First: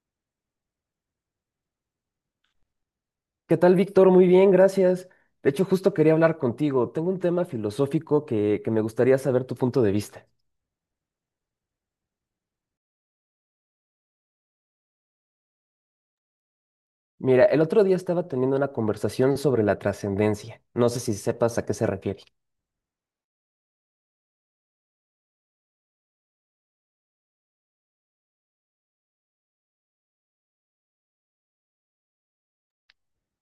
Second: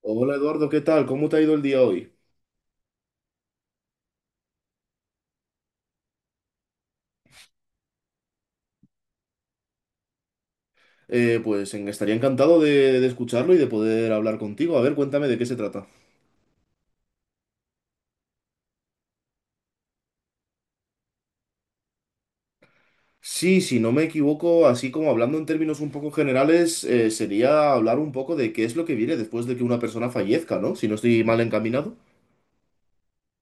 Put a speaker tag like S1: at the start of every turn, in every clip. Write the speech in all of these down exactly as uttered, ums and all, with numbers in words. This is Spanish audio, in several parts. S1: Hola Eduardo, ¿qué tal? ¿Cómo te ha ido el día hoy?
S2: ¿Qué tal, Víctor? Muy bien, gracias. De hecho, justo quería hablar contigo. Tengo un tema filosófico que, que me gustaría saber tu punto de vista.
S1: Eh, pues en- estaría encantado de, de escucharlo y de poder hablar contigo. A ver, cuéntame de qué se trata.
S2: Mira, el otro día estaba teniendo una conversación sobre la trascendencia. No sé si sepas a qué se refiere.
S1: Sí, si no me equivoco, así como hablando en términos un poco generales, eh, sería hablar un poco de qué es lo que viene después de que una persona fallezca, ¿no? Si no estoy mal encaminado.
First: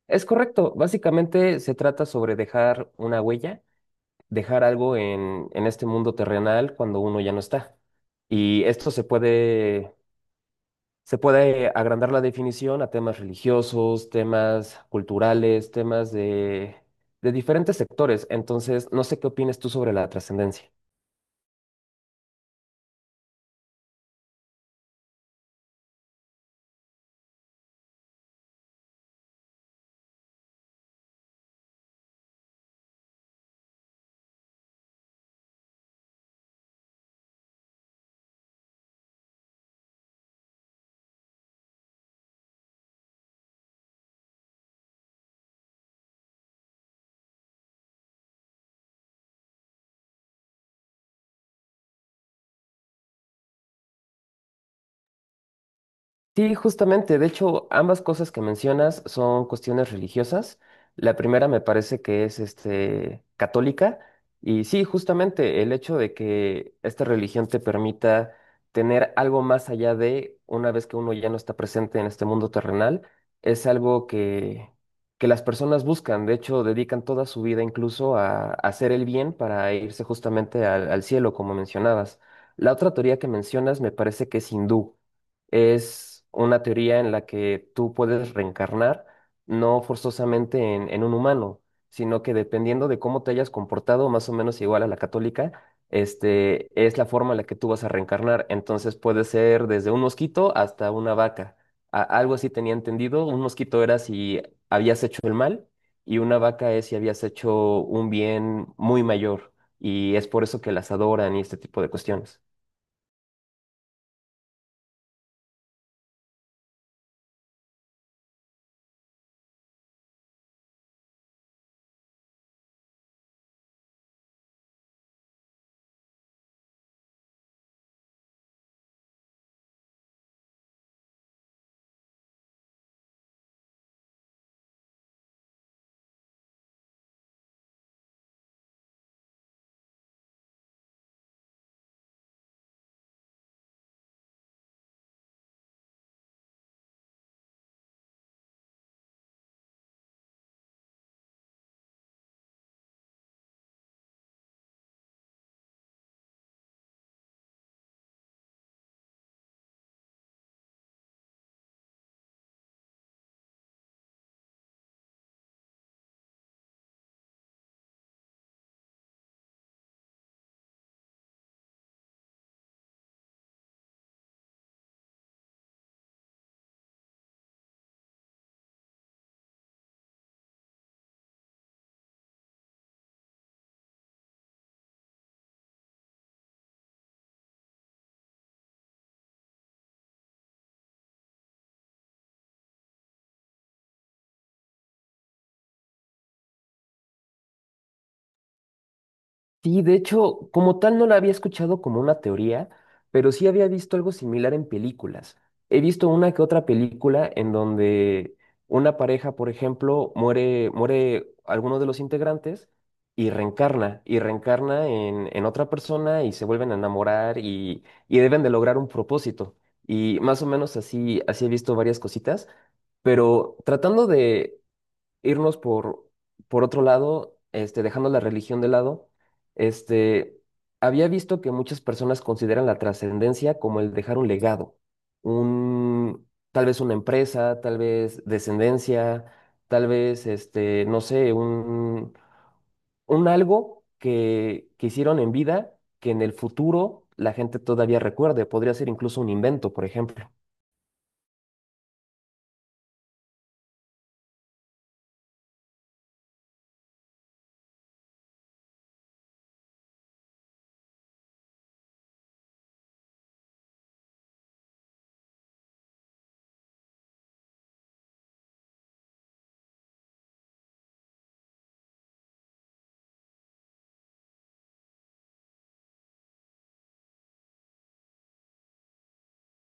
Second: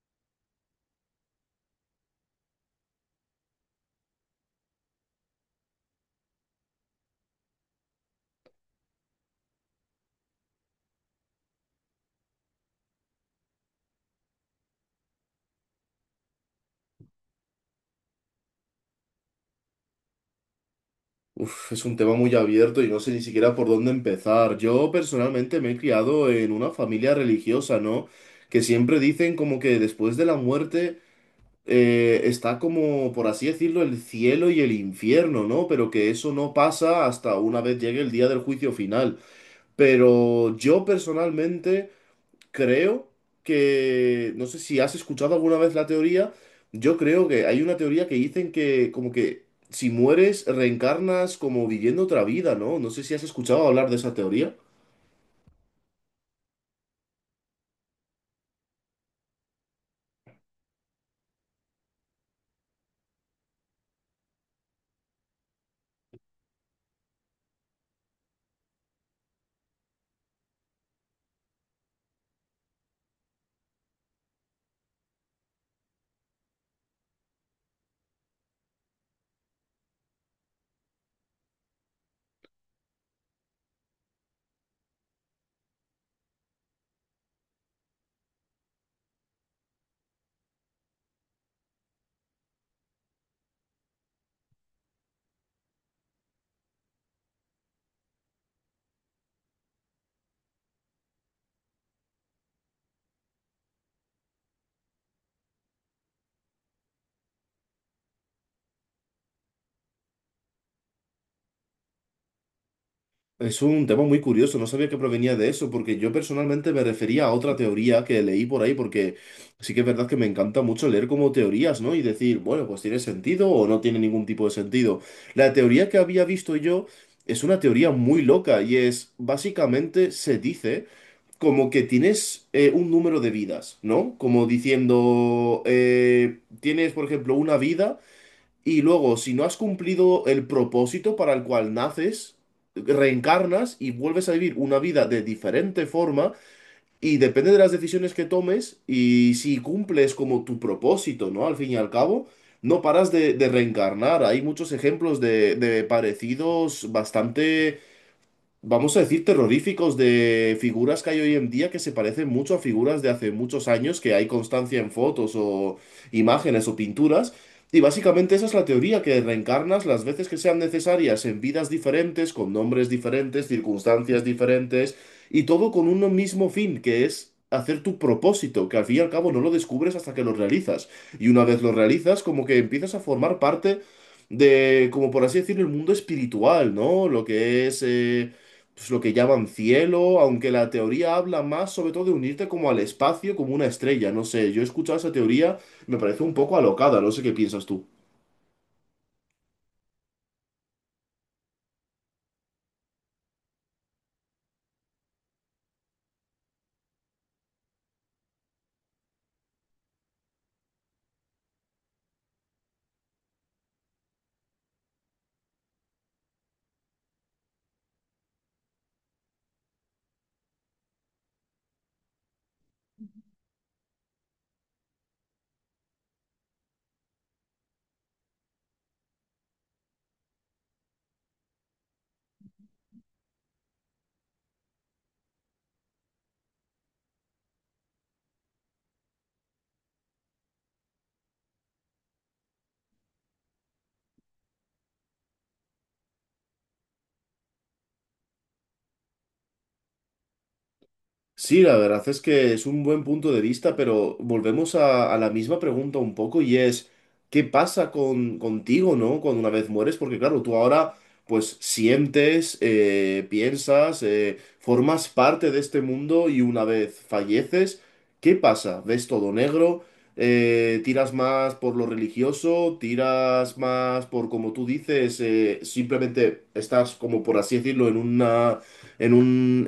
S2: Es correcto, básicamente se trata sobre dejar una huella, dejar algo en, en este mundo terrenal cuando uno ya no está. Y esto se puede Se puede agrandar la definición a temas religiosos, temas culturales, temas de, de diferentes sectores. Entonces, no sé qué opinas tú sobre la trascendencia.
S1: Uf, es un tema muy abierto y no sé ni siquiera por dónde empezar. Yo personalmente me he criado en una familia religiosa, ¿no? Que siempre dicen como que después de la muerte eh, está como, por así decirlo, el cielo y el infierno, ¿no? Pero que eso no pasa hasta una vez llegue el día del juicio final. Pero yo personalmente creo que, no sé si has escuchado alguna vez la teoría, yo creo que hay una teoría que dicen que como que si mueres reencarnas como viviendo otra vida, ¿no? No sé si has escuchado hablar de esa teoría.
S2: Sí, justamente. De hecho, ambas cosas que mencionas son cuestiones religiosas. La primera me parece que es este, católica. Y sí, justamente el hecho de que esta religión te permita tener algo más allá de una vez que uno ya no está presente en este mundo terrenal, es algo que, que las personas buscan. De hecho, dedican toda su vida incluso a, a hacer el bien para irse justamente al al cielo, como mencionabas. La otra teoría que mencionas me parece que es hindú, es una teoría en la que tú puedes reencarnar, no forzosamente en, en un humano, sino que dependiendo de cómo te hayas comportado, más o menos igual a la católica, este, es la forma en la que tú vas a reencarnar. Entonces puede ser desde un mosquito hasta una vaca. A- algo así tenía entendido. Un mosquito era si habías hecho el mal y una vaca es si habías hecho un bien muy mayor. Y es por eso que las adoran y este tipo de cuestiones.
S1: Es un tema muy curioso, no sabía que provenía de eso, porque yo personalmente me refería a otra teoría que leí por ahí, porque sí que es verdad que me encanta mucho leer como teorías, ¿no? Y decir, bueno, pues tiene sentido o no tiene ningún tipo de sentido. La teoría que había visto yo es una teoría muy loca y es, básicamente, se dice como que tienes eh, un número de vidas, ¿no? Como diciendo, eh, tienes, por ejemplo, una vida. Y luego, si no has cumplido el propósito para el cual naces, reencarnas y vuelves a vivir una vida de diferente forma y depende de las decisiones que tomes y si cumples como tu propósito, ¿no? Al fin y al cabo, no paras de, de reencarnar. Hay muchos ejemplos de, de parecidos bastante, vamos a decir, terroríficos de figuras que hay hoy en día que se parecen mucho a figuras de hace muchos años, que hay constancia en fotos o imágenes o pinturas. Y básicamente esa es la teoría, que reencarnas las veces que sean necesarias en vidas diferentes, con nombres diferentes, circunstancias diferentes, y todo con uno mismo fin, que es hacer tu propósito, que al fin y al cabo no lo descubres hasta que lo realizas. Y una vez lo realizas, como que empiezas a formar parte de, como por así decirlo, el mundo espiritual, ¿no? Lo que es eh, pues, lo que llaman cielo, aunque la teoría habla más sobre todo de unirte como al espacio, como una estrella, no sé, yo he escuchado esa teoría, me parece un poco alocada, no sé qué piensas tú.
S2: Sí, de hecho, como tal no la había escuchado como una teoría, pero sí había visto algo similar en películas. He visto una que otra película en donde una pareja, por ejemplo, muere, muere alguno de los integrantes y reencarna, y reencarna en, en otra persona y se vuelven a enamorar y, y deben de lograr un propósito. Y más o menos así, así he visto varias cositas, pero tratando irnos por, por otro lado, este, dejando la religión de lado, este, había visto que muchas personas consideran la trascendencia como el dejar un legado, un, tal vez una empresa, tal vez descendencia, tal vez, este, no sé, un, un algo que, que hicieron en vida que en el futuro la gente todavía recuerde. Podría ser incluso un invento, por ejemplo.
S1: Sí, la verdad es que es un buen punto de vista, pero volvemos a, a la misma pregunta un poco y es, ¿qué pasa con, contigo, ¿no? Cuando una vez mueres, porque claro, tú ahora pues sientes, eh, piensas, eh, formas parte de este mundo y una vez falleces, ¿qué pasa? ¿Ves todo negro? Eh, ¿tiras más por lo religioso? ¿Tiras más por, como tú dices, eh, simplemente estás como por así decirlo en una en un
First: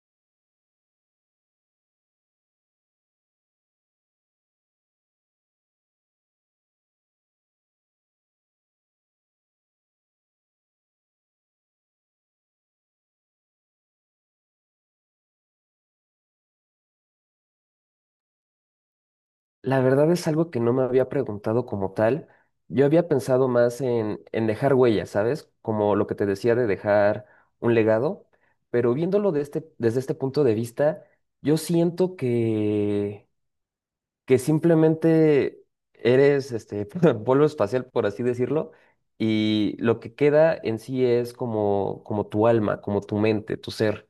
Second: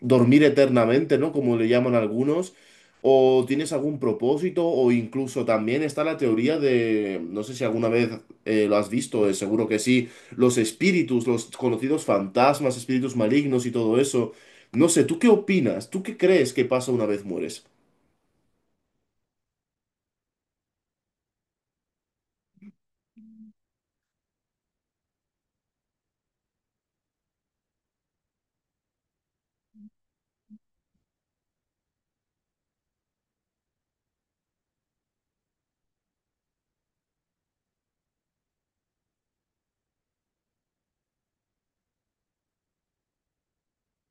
S1: dormir eternamente, ¿no? Como le llaman algunos, o tienes algún propósito, o incluso también está la teoría de, no sé si alguna vez eh, lo has visto, eh, seguro que sí, los espíritus, los conocidos fantasmas, espíritus malignos y todo eso. No sé, ¿tú qué opinas? ¿Tú qué crees que pasa una vez mueres?
S2: La verdad es algo que no me había preguntado como tal. Yo había pensado más en, en dejar huellas, ¿sabes? Como lo que te decía de dejar un legado, pero viéndolo de este- desde este punto de vista, yo siento que, que simplemente eres este polvo espacial, por así decirlo, y lo que queda en sí es como, como tu alma, como tu mente, tu ser.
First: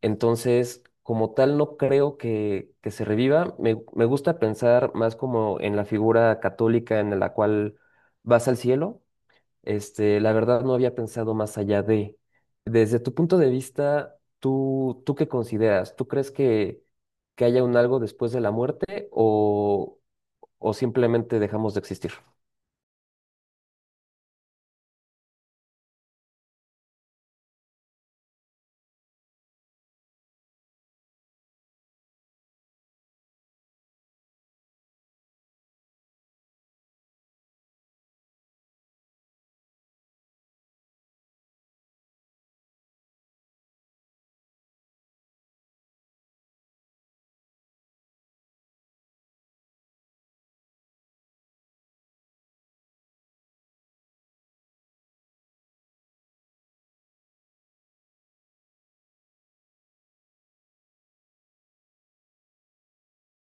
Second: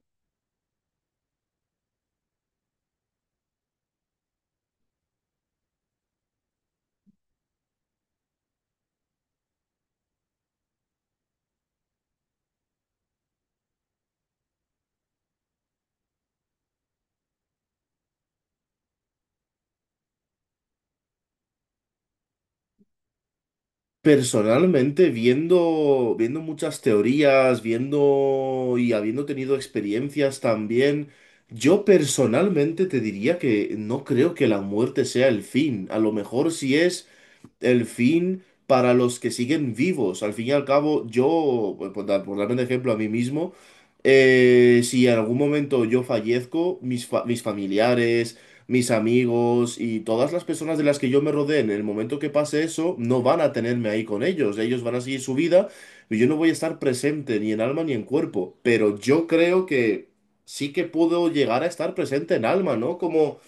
S2: Entonces, como tal, no creo que, que se reviva. Me, me gusta pensar más como en la figura católica en la cual vas al cielo. Este, la verdad no había pensado más allá de. Desde tu punto de vista, ¿tú, tú qué consideras? ¿Tú crees que, que haya un algo después de la muerte o, o simplemente dejamos de existir?
S1: Personalmente, viendo, viendo muchas teorías, viendo y habiendo tenido experiencias también, yo personalmente te diría que no creo que la muerte sea el fin. A lo mejor si es el fin para los que siguen vivos. Al fin y al cabo, yo, por dar, por darme un ejemplo a mí mismo, eh, si en algún momento yo fallezco, mis, fa- mis familiares, mis amigos y todas las personas de las que yo me rodee en el momento que pase eso, no van a tenerme ahí con ellos. Ellos van a seguir su vida y yo no voy a estar presente ni en alma ni en cuerpo. Pero yo creo que sí que puedo llegar a estar presente en alma, ¿no? Como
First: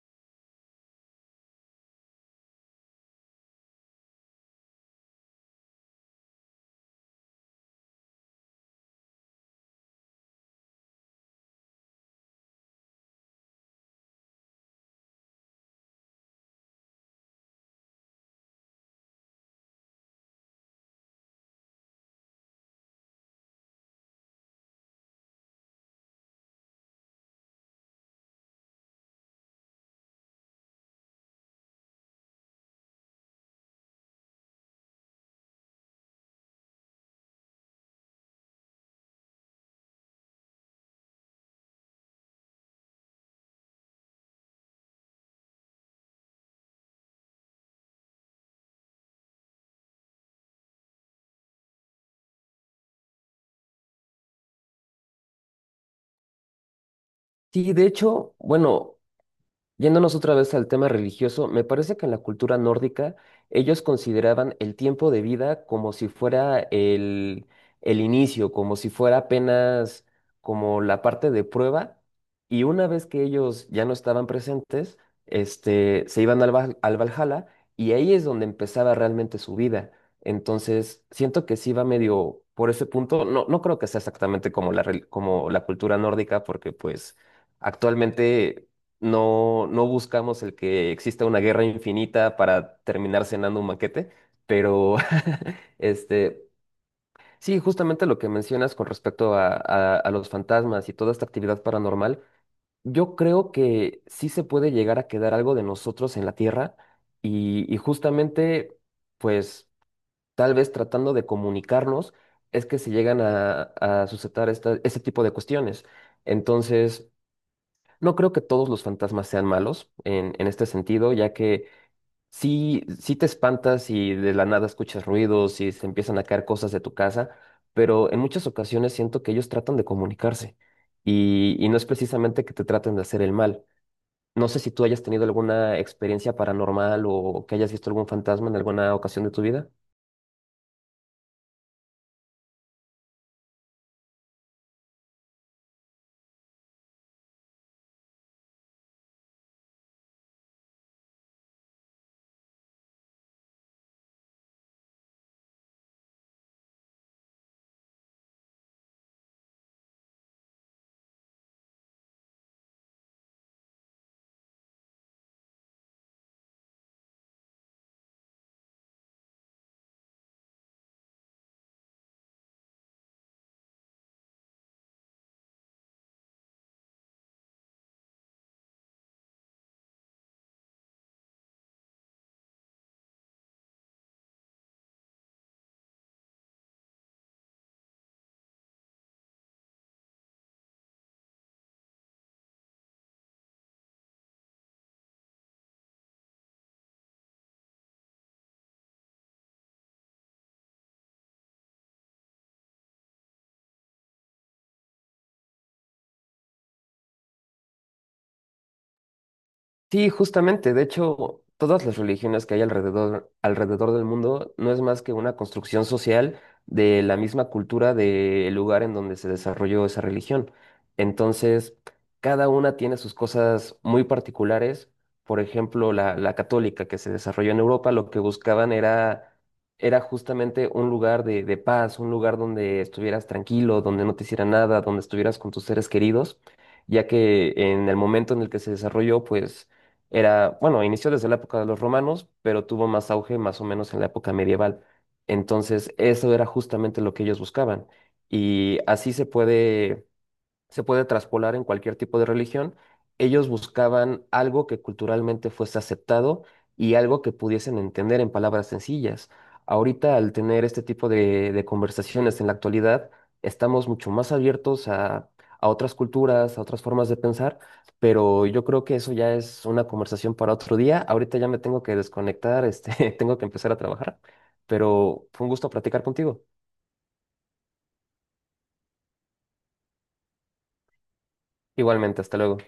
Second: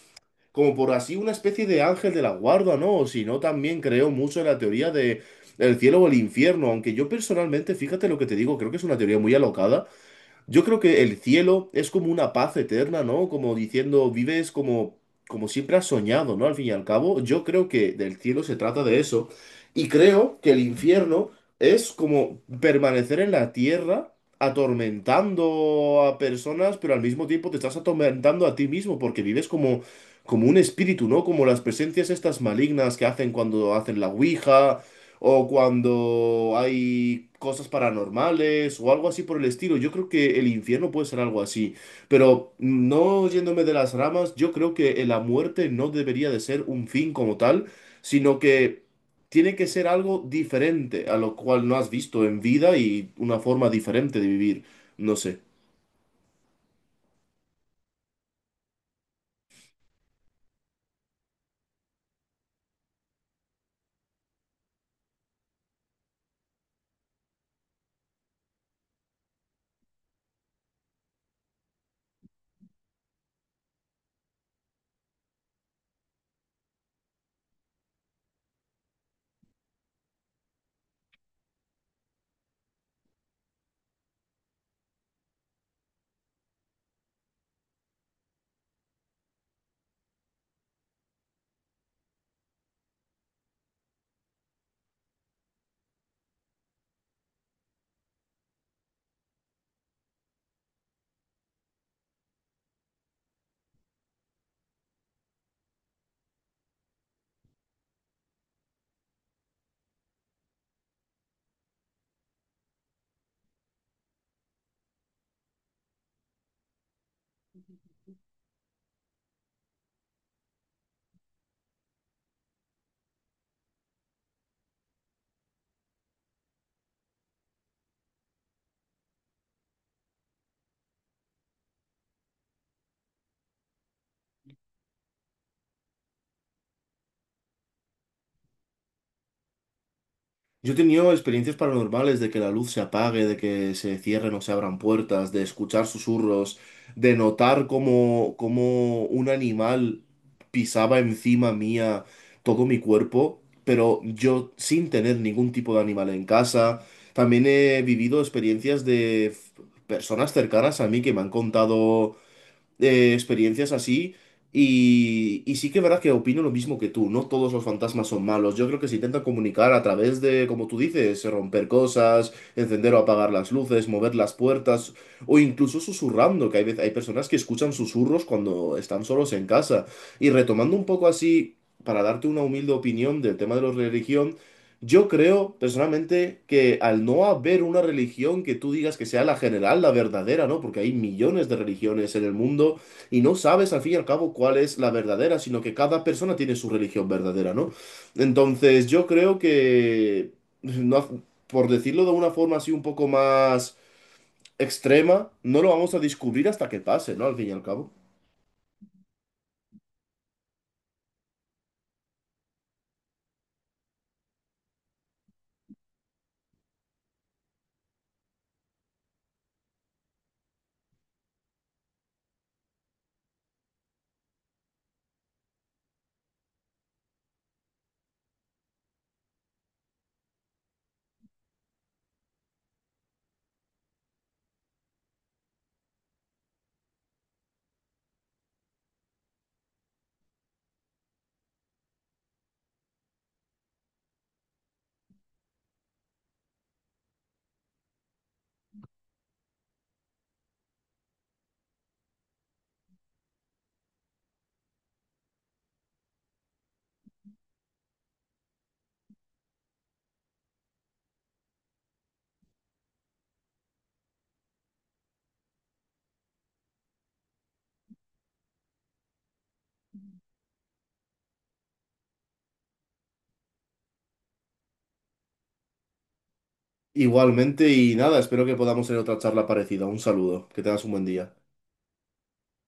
S1: como por así una especie de ángel de la guarda, ¿no? O si no, también creo mucho en la teoría de el cielo o el infierno, aunque yo personalmente, fíjate lo que te digo, creo que es una teoría muy alocada, yo creo que el cielo es como una paz eterna, ¿no? Como diciendo, vives como, como siempre has soñado, ¿no? Al fin y al cabo, yo creo que del cielo se trata de eso. Y creo que el infierno es como permanecer en la tierra atormentando a personas, pero al mismo tiempo te estás atormentando a ti mismo porque vives como, como un espíritu, ¿no? Como las presencias estas malignas que hacen cuando hacen la ouija o cuando hay cosas paranormales o algo así por el estilo. Yo creo que el infierno puede ser algo así, pero no yéndome de las ramas, yo creo que la muerte no debería de ser un fin como tal, sino que tiene que ser algo diferente a lo cual no has visto en vida y una forma diferente de vivir. No sé.
S2: Sí, de hecho, bueno. Yéndonos otra vez al tema religioso, me parece que en la cultura nórdica ellos consideraban el tiempo de vida como si fuera el, el inicio, como si fuera apenas como la parte de prueba, y una vez que ellos ya no estaban presentes, este, se iban al, Val- al Valhalla y ahí es donde empezaba realmente su vida. Entonces, siento que sí va medio por ese punto. No, no creo que sea exactamente como la, rel- como la cultura nórdica, porque pues... Actualmente no, no buscamos el que exista una guerra infinita para terminar cenando un banquete, pero este, sí, justamente lo que mencionas con respecto a, a- a los fantasmas y toda esta actividad paranormal, yo creo que sí se puede llegar a quedar algo de nosotros en la Tierra y, y justamente, pues, tal vez tratando de comunicarnos es que se llegan a, a suscitar esta- este tipo de cuestiones. Entonces... No creo que todos los fantasmas sean malos en, en este sentido, ya que sí, sí te espantas y de la nada escuchas ruidos y se empiezan a caer cosas de tu casa, pero en muchas ocasiones siento que ellos tratan de comunicarse y, y no es precisamente que te traten de hacer el mal. No sé si tú hayas tenido alguna experiencia paranormal o que hayas visto algún fantasma en alguna ocasión de tu vida.
S1: Yo he tenido experiencias paranormales de que la luz se apague, de que se cierren o se abran puertas, de escuchar susurros, de notar cómo cómo un animal pisaba encima mía todo mi cuerpo, pero yo sin tener ningún tipo de animal en casa. También he vivido experiencias de f- personas cercanas a mí que me han contado eh, experiencias así. Y, y sí que es verdad que opino lo mismo que tú, no todos los fantasmas son malos. Yo creo que se intentan comunicar a través de, como tú dices, romper cosas, encender o apagar las luces, mover las puertas o incluso susurrando, que hay veces, hay personas que escuchan susurros cuando están solos en casa. Y retomando un poco así, para darte una humilde opinión del tema de la religión, yo creo personalmente que al no haber una religión que tú digas que sea la general, la verdadera, ¿no? Porque hay millones de religiones en el mundo y no sabes al fin y al cabo cuál es la verdadera, sino que cada persona tiene su religión verdadera, ¿no? Entonces yo creo que, no, ha- por decirlo de una forma así un poco más extrema, no lo vamos a descubrir hasta que pase, ¿no? Al fin y al cabo.
S2: Sí, justamente. De hecho, todas las religiones que hay alrededor, alrededor del mundo no es más que una construcción social de la misma cultura del lugar en donde se desarrolló esa religión. Entonces, cada una tiene sus cosas muy particulares. Por ejemplo, la, la católica que se desarrolló en Europa, lo que buscaban era, era justamente un lugar de, de paz, un lugar donde estuvieras tranquilo, donde no te hiciera nada, donde estuvieras con tus seres queridos, ya que en el momento en el que se desarrolló, pues era, bueno, inició desde la época de los romanos, pero tuvo más auge más o menos en la época medieval. Entonces, eso era justamente lo que ellos buscaban. Y así se puede Se puede traspolar en cualquier tipo de religión. Ellos buscaban algo que culturalmente fuese aceptado y algo que pudiesen entender en palabras sencillas. Ahorita, al tener este tipo de, de conversaciones en la actualidad, estamos mucho más abiertos a, a otras culturas, a otras formas de pensar, pero yo creo que eso ya es una conversación para otro día. Ahorita ya me tengo que desconectar, este, tengo que empezar a trabajar, pero fue un gusto platicar contigo.
S1: Igualmente y nada, espero que podamos tener otra charla parecida. Un saludo, que tengas un buen día.
S2: Igualmente, hasta luego.